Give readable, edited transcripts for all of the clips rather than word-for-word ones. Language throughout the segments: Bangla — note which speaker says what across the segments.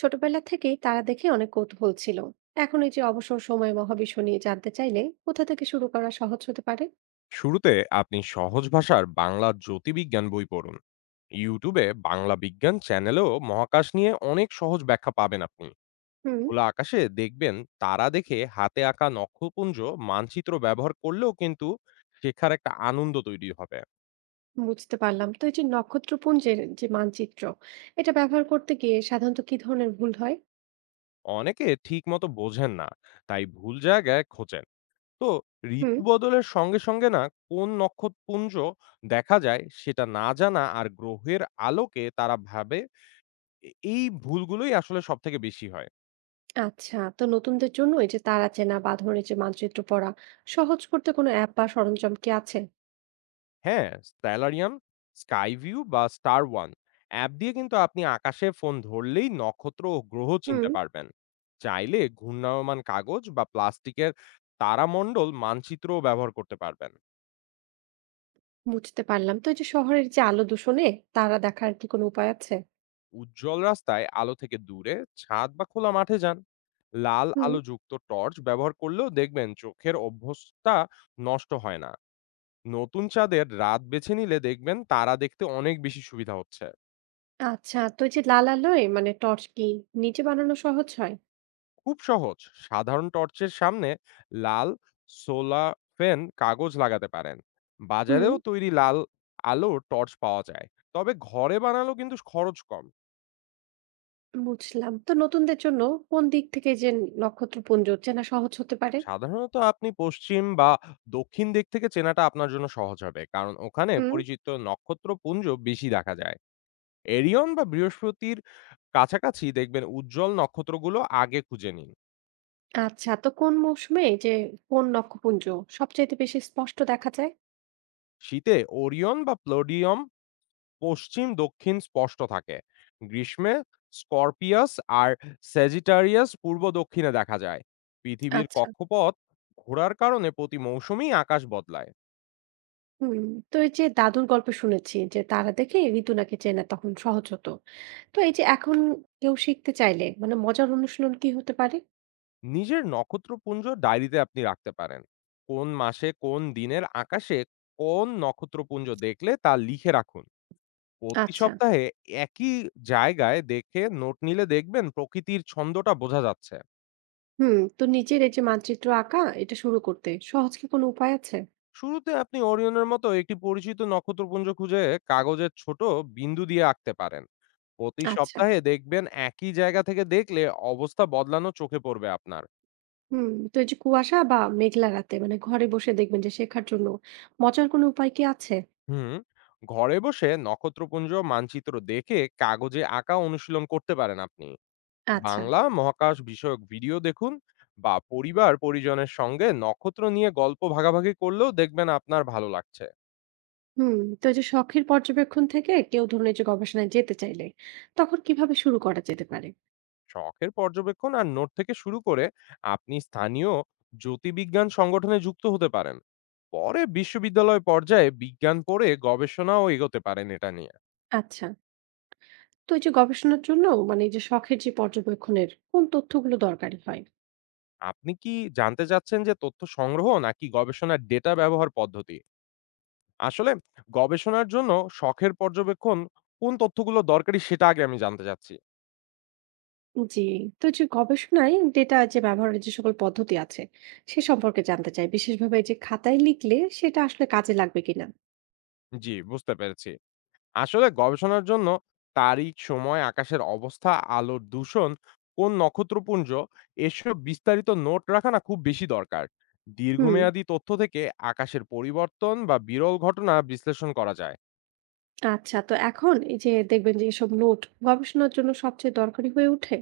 Speaker 1: ছোটবেলা থেকেই তারা দেখে অনেক কৌতূহল ছিল। এখন এই যে অবসর সময়ে মহাবিশ্ব নিয়ে জানতে চাইলে কোথা থেকে শুরু করা সহজ হতে পারে?
Speaker 2: শুরুতে আপনি সহজ ভাষার বাংলা জ্যোতির্বিজ্ঞান বই পড়ুন। ইউটিউবে বাংলা বিজ্ঞান চ্যানেলেও মহাকাশ নিয়ে অনেক সহজ ব্যাখ্যা পাবেন আপনি।
Speaker 1: হুম।
Speaker 2: খোলা আকাশে দেখবেন তারা দেখে হাতে আঁকা নক্ষপুঞ্জ মানচিত্র ব্যবহার করলেও কিন্তু শেখার একটা আনন্দ তৈরি হবে।
Speaker 1: বুঝতে পারলাম। তো এই যে নক্ষত্রপুঞ্জের যে মানচিত্র, এটা ব্যবহার করতে গিয়ে সাধারণত কি ধরনের ভুল হয়?
Speaker 2: অনেকে ঠিক মতো বোঝেন না, তাই ভুল জায়গায় খোঁজেন। তো
Speaker 1: হুম।
Speaker 2: ঋতু বদলের সঙ্গে সঙ্গে না কোন নক্ষত্রপুঞ্জ দেখা যায় সেটা না জানা আর গ্রহের আলোকে তারা ভাবে, এই ভুলগুলোই আসলে সবথেকে বেশি হয়।
Speaker 1: আচ্ছা, তো নতুনদের জন্য এই যে তারা চেনা বা ধরনের যে মানচিত্র পড়া সহজ করতে কোনো অ্যাপ বা সরঞ্জাম কি আছে?
Speaker 2: হ্যাঁ? স্টেলারিয়াম, স্কাইভিউ বা স্টার ওয়ান অ্যাপ দিয়ে কিন্তু আপনি আকাশে ফোন ধরলেই নক্ষত্র ও গ্রহ
Speaker 1: হুম।
Speaker 2: চিনতে পারবেন। চাইলে ঘূর্ণায়মান কাগজ বা প্লাস্টিকের তারামণ্ডল মানচিত্রও ব্যবহার করতে পারবেন।
Speaker 1: বুঝতে পারলাম। তো এই যে শহরের যে আলো দূষণে তারা দেখার কি কোনো উপায় আছে?
Speaker 2: উজ্জ্বল রাস্তায় আলো থেকে দূরে ছাদ বা খোলা মাঠে যান। লাল
Speaker 1: হুম।
Speaker 2: আলোযুক্ত টর্চ ব্যবহার করলেও দেখবেন চোখের অভ্যাসটা নষ্ট হয় না। নতুন চাঁদের রাত বেছে নিলে দেখবেন তারা দেখতে অনেক বেশি সুবিধা হচ্ছে।
Speaker 1: আচ্ছা, তো এই যে লাল আলোয় মানে টর্চ কি নিজে বানানো সহজ হয়?
Speaker 2: খুব সহজ। সাধারণ টর্চের সামনে লাল সোলাফেন কাগজ লাগাতে পারেন।
Speaker 1: হুম,
Speaker 2: বাজারেও তৈরি লাল আলো টর্চ পাওয়া যায়, তবে ঘরে বানালো কিন্তু খরচ কম।
Speaker 1: বুঝলাম। তো নতুনদের জন্য কোন দিক থেকে যে নক্ষত্রপুঞ্জ চেনা সহজ হতে পারে?
Speaker 2: সাধারণত আপনি পশ্চিম বা দক্ষিণ দিক থেকে চেনাটা আপনার জন্য সহজ হবে, কারণ ওখানে
Speaker 1: হুম।
Speaker 2: পরিচিত নক্ষত্রপুঞ্জ বেশি দেখা যায়। এরিয়ন বা বৃহস্পতির কাছাকাছি দেখবেন উজ্জ্বল নক্ষত্রগুলো আগে খুঁজে নিন।
Speaker 1: আচ্ছা, তো কোন মৌসুমে যে কোন নক্ষপুঞ্জ সবচাইতে বেশি স্পষ্ট দেখা যায়?
Speaker 2: শীতে ওরিয়ন বা প্লোডিয়াম পশ্চিম দক্ষিণ স্পষ্ট থাকে। গ্রীষ্মে স্করপিয়াস আর স্যাজিটারিয়াস পূর্ব দক্ষিণে দেখা যায়। পৃথিবীর
Speaker 1: আচ্ছা।
Speaker 2: কক্ষপথ ঘোরার কারণে প্রতি মৌসুমেই আকাশ বদলায়।
Speaker 1: হুম। তো এই যে দাদুর গল্প শুনেছি যে তারা দেখে ঋতু নাকি চেনা তখন সহজ হতো। তো এই যে এখন কেউ শিখতে চাইলে মানে মজার অনুশীলন কি হতে পারে?
Speaker 2: নিজের নক্ষত্রপুঞ্জ ডায়েরিতে আপনি রাখতে পারেন। কোন মাসে কোন দিনের আকাশে কোন নক্ষত্রপুঞ্জ দেখলে তা লিখে রাখুন। প্রতি
Speaker 1: আচ্ছা।
Speaker 2: সপ্তাহে একই জায়গায় দেখে নোট নিলে দেখবেন প্রকৃতির ছন্দটা বোঝা যাচ্ছে।
Speaker 1: হুম। তো নিজের এই যে মানচিত্র আঁকা এটা শুরু করতে সহজ কি কোনো উপায় আছে?
Speaker 2: শুরুতে আপনি ওরিয়নের মতো একটি পরিচিত নক্ষত্রপুঞ্জ খুঁজে কাগজের ছোট বিন্দু দিয়ে আঁকতে পারেন। প্রতি
Speaker 1: আচ্ছা।
Speaker 2: সপ্তাহে দেখবেন একই জায়গা থেকে দেখলে অবস্থা বদলানো চোখে পড়বে আপনার।
Speaker 1: হুম, তো এই যে কুয়াশা বা মেঘলা রাতে মানে ঘরে বসে দেখবেন যে শেখার জন্য মজার কোনো উপায় কি আছে?
Speaker 2: হুম। ঘরে বসে নক্ষত্রপুঞ্জ মানচিত্র দেখে কাগজে আঁকা অনুশীলন করতে পারেন আপনি।
Speaker 1: আচ্ছা।
Speaker 2: বাংলা মহাকাশ বিষয়ক ভিডিও দেখুন বা পরিবার পরিজনের সঙ্গে নক্ষত্র নিয়ে গল্প ভাগাভাগি করলেও দেখবেন আপনার ভালো লাগছে।
Speaker 1: হুম, তো এই যে শখের পর্যবেক্ষণ থেকে কেউ ধরুন এই যে গবেষণায় যেতে চাইলে তখন কিভাবে শুরু করা যেতে পারে?
Speaker 2: শখের পর্যবেক্ষণ আর নোট থেকে শুরু করে আপনি স্থানীয় জ্যোতির্বিজ্ঞান সংগঠনে যুক্ত হতে পারেন। পরে বিশ্ববিদ্যালয় পর্যায়ে বিজ্ঞান পড়ে গবেষণাও এগোতে পারেন এটা নিয়ে।
Speaker 1: আচ্ছা, তো এই যে গবেষণার জন্য মানে এই যে শখের যে পর্যবেক্ষণের কোন তথ্যগুলো দরকারি হয়?
Speaker 2: আপনি কি জানতে চাচ্ছেন যে তথ্য সংগ্রহ নাকি গবেষণার ডেটা ব্যবহার পদ্ধতি? আসলে গবেষণার জন্য শখের পর্যবেক্ষণ কোন তথ্যগুলো দরকারি সেটা আগে আমি জানতে চাচ্ছি।
Speaker 1: জি, তো এই যে গবেষণায় ডেটা যে ব্যবহারের যে সকল পদ্ধতি আছে সে সম্পর্কে জানতে চাই, বিশেষভাবে এই যে খাতায় লিখলে সেটা আসলে কাজে লাগবে কিনা।
Speaker 2: জি, বুঝতে পেরেছি। আসলে গবেষণার জন্য তারিখ, সময়, আকাশের অবস্থা, আলোর দূষণ, কোন নক্ষত্রপুঞ্জ, এসব বিস্তারিত নোট রাখা না খুব বেশি দরকার।
Speaker 1: হুম।
Speaker 2: দীর্ঘমেয়াদী তথ্য থেকে আকাশের পরিবর্তন বা বিরল ঘটনা বিশ্লেষণ করা যায়।
Speaker 1: আচ্ছা, তো এখন এই যে দেখবেন যে এসব নোট গবেষণার জন্য সবচেয়ে দরকারি হয়ে ওঠে।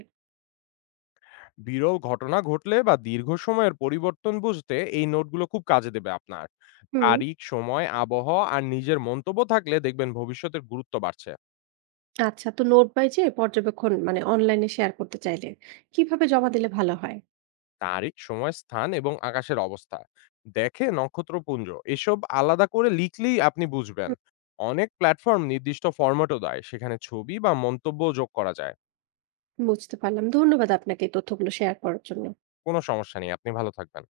Speaker 2: বিরল ঘটনা ঘটলে বা দীর্ঘ সময়ের পরিবর্তন বুঝতে এই নোটগুলো খুব কাজে দেবে আপনার।
Speaker 1: হুম।
Speaker 2: তারিখ, সময়, আবহাওয়া আর নিজের মন্তব্য থাকলে দেখবেন ভবিষ্যতের গুরুত্ব বাড়ছে।
Speaker 1: আচ্ছা, তো নোট বাই যে পর্যবেক্ষণ মানে অনলাইনে শেয়ার করতে চাইলে কিভাবে জমা দিলে ভালো হয়?
Speaker 2: তারিখ, সময়, স্থান এবং আকাশের অবস্থা দেখে নক্ষত্রপুঞ্জ, এসব আলাদা করে লিখলেই আপনি বুঝবেন।
Speaker 1: হুম,
Speaker 2: অনেক প্ল্যাটফর্ম নির্দিষ্ট ফরম্যাটও দেয়। সেখানে ছবি বা মন্তব্য যোগ করা যায়।
Speaker 1: বুঝতে পারলাম। ধন্যবাদ আপনাকে এই তথ্যগুলো শেয়ার করার জন্য।
Speaker 2: কোনো সমস্যা নেই। আপনি ভালো থাকবেন।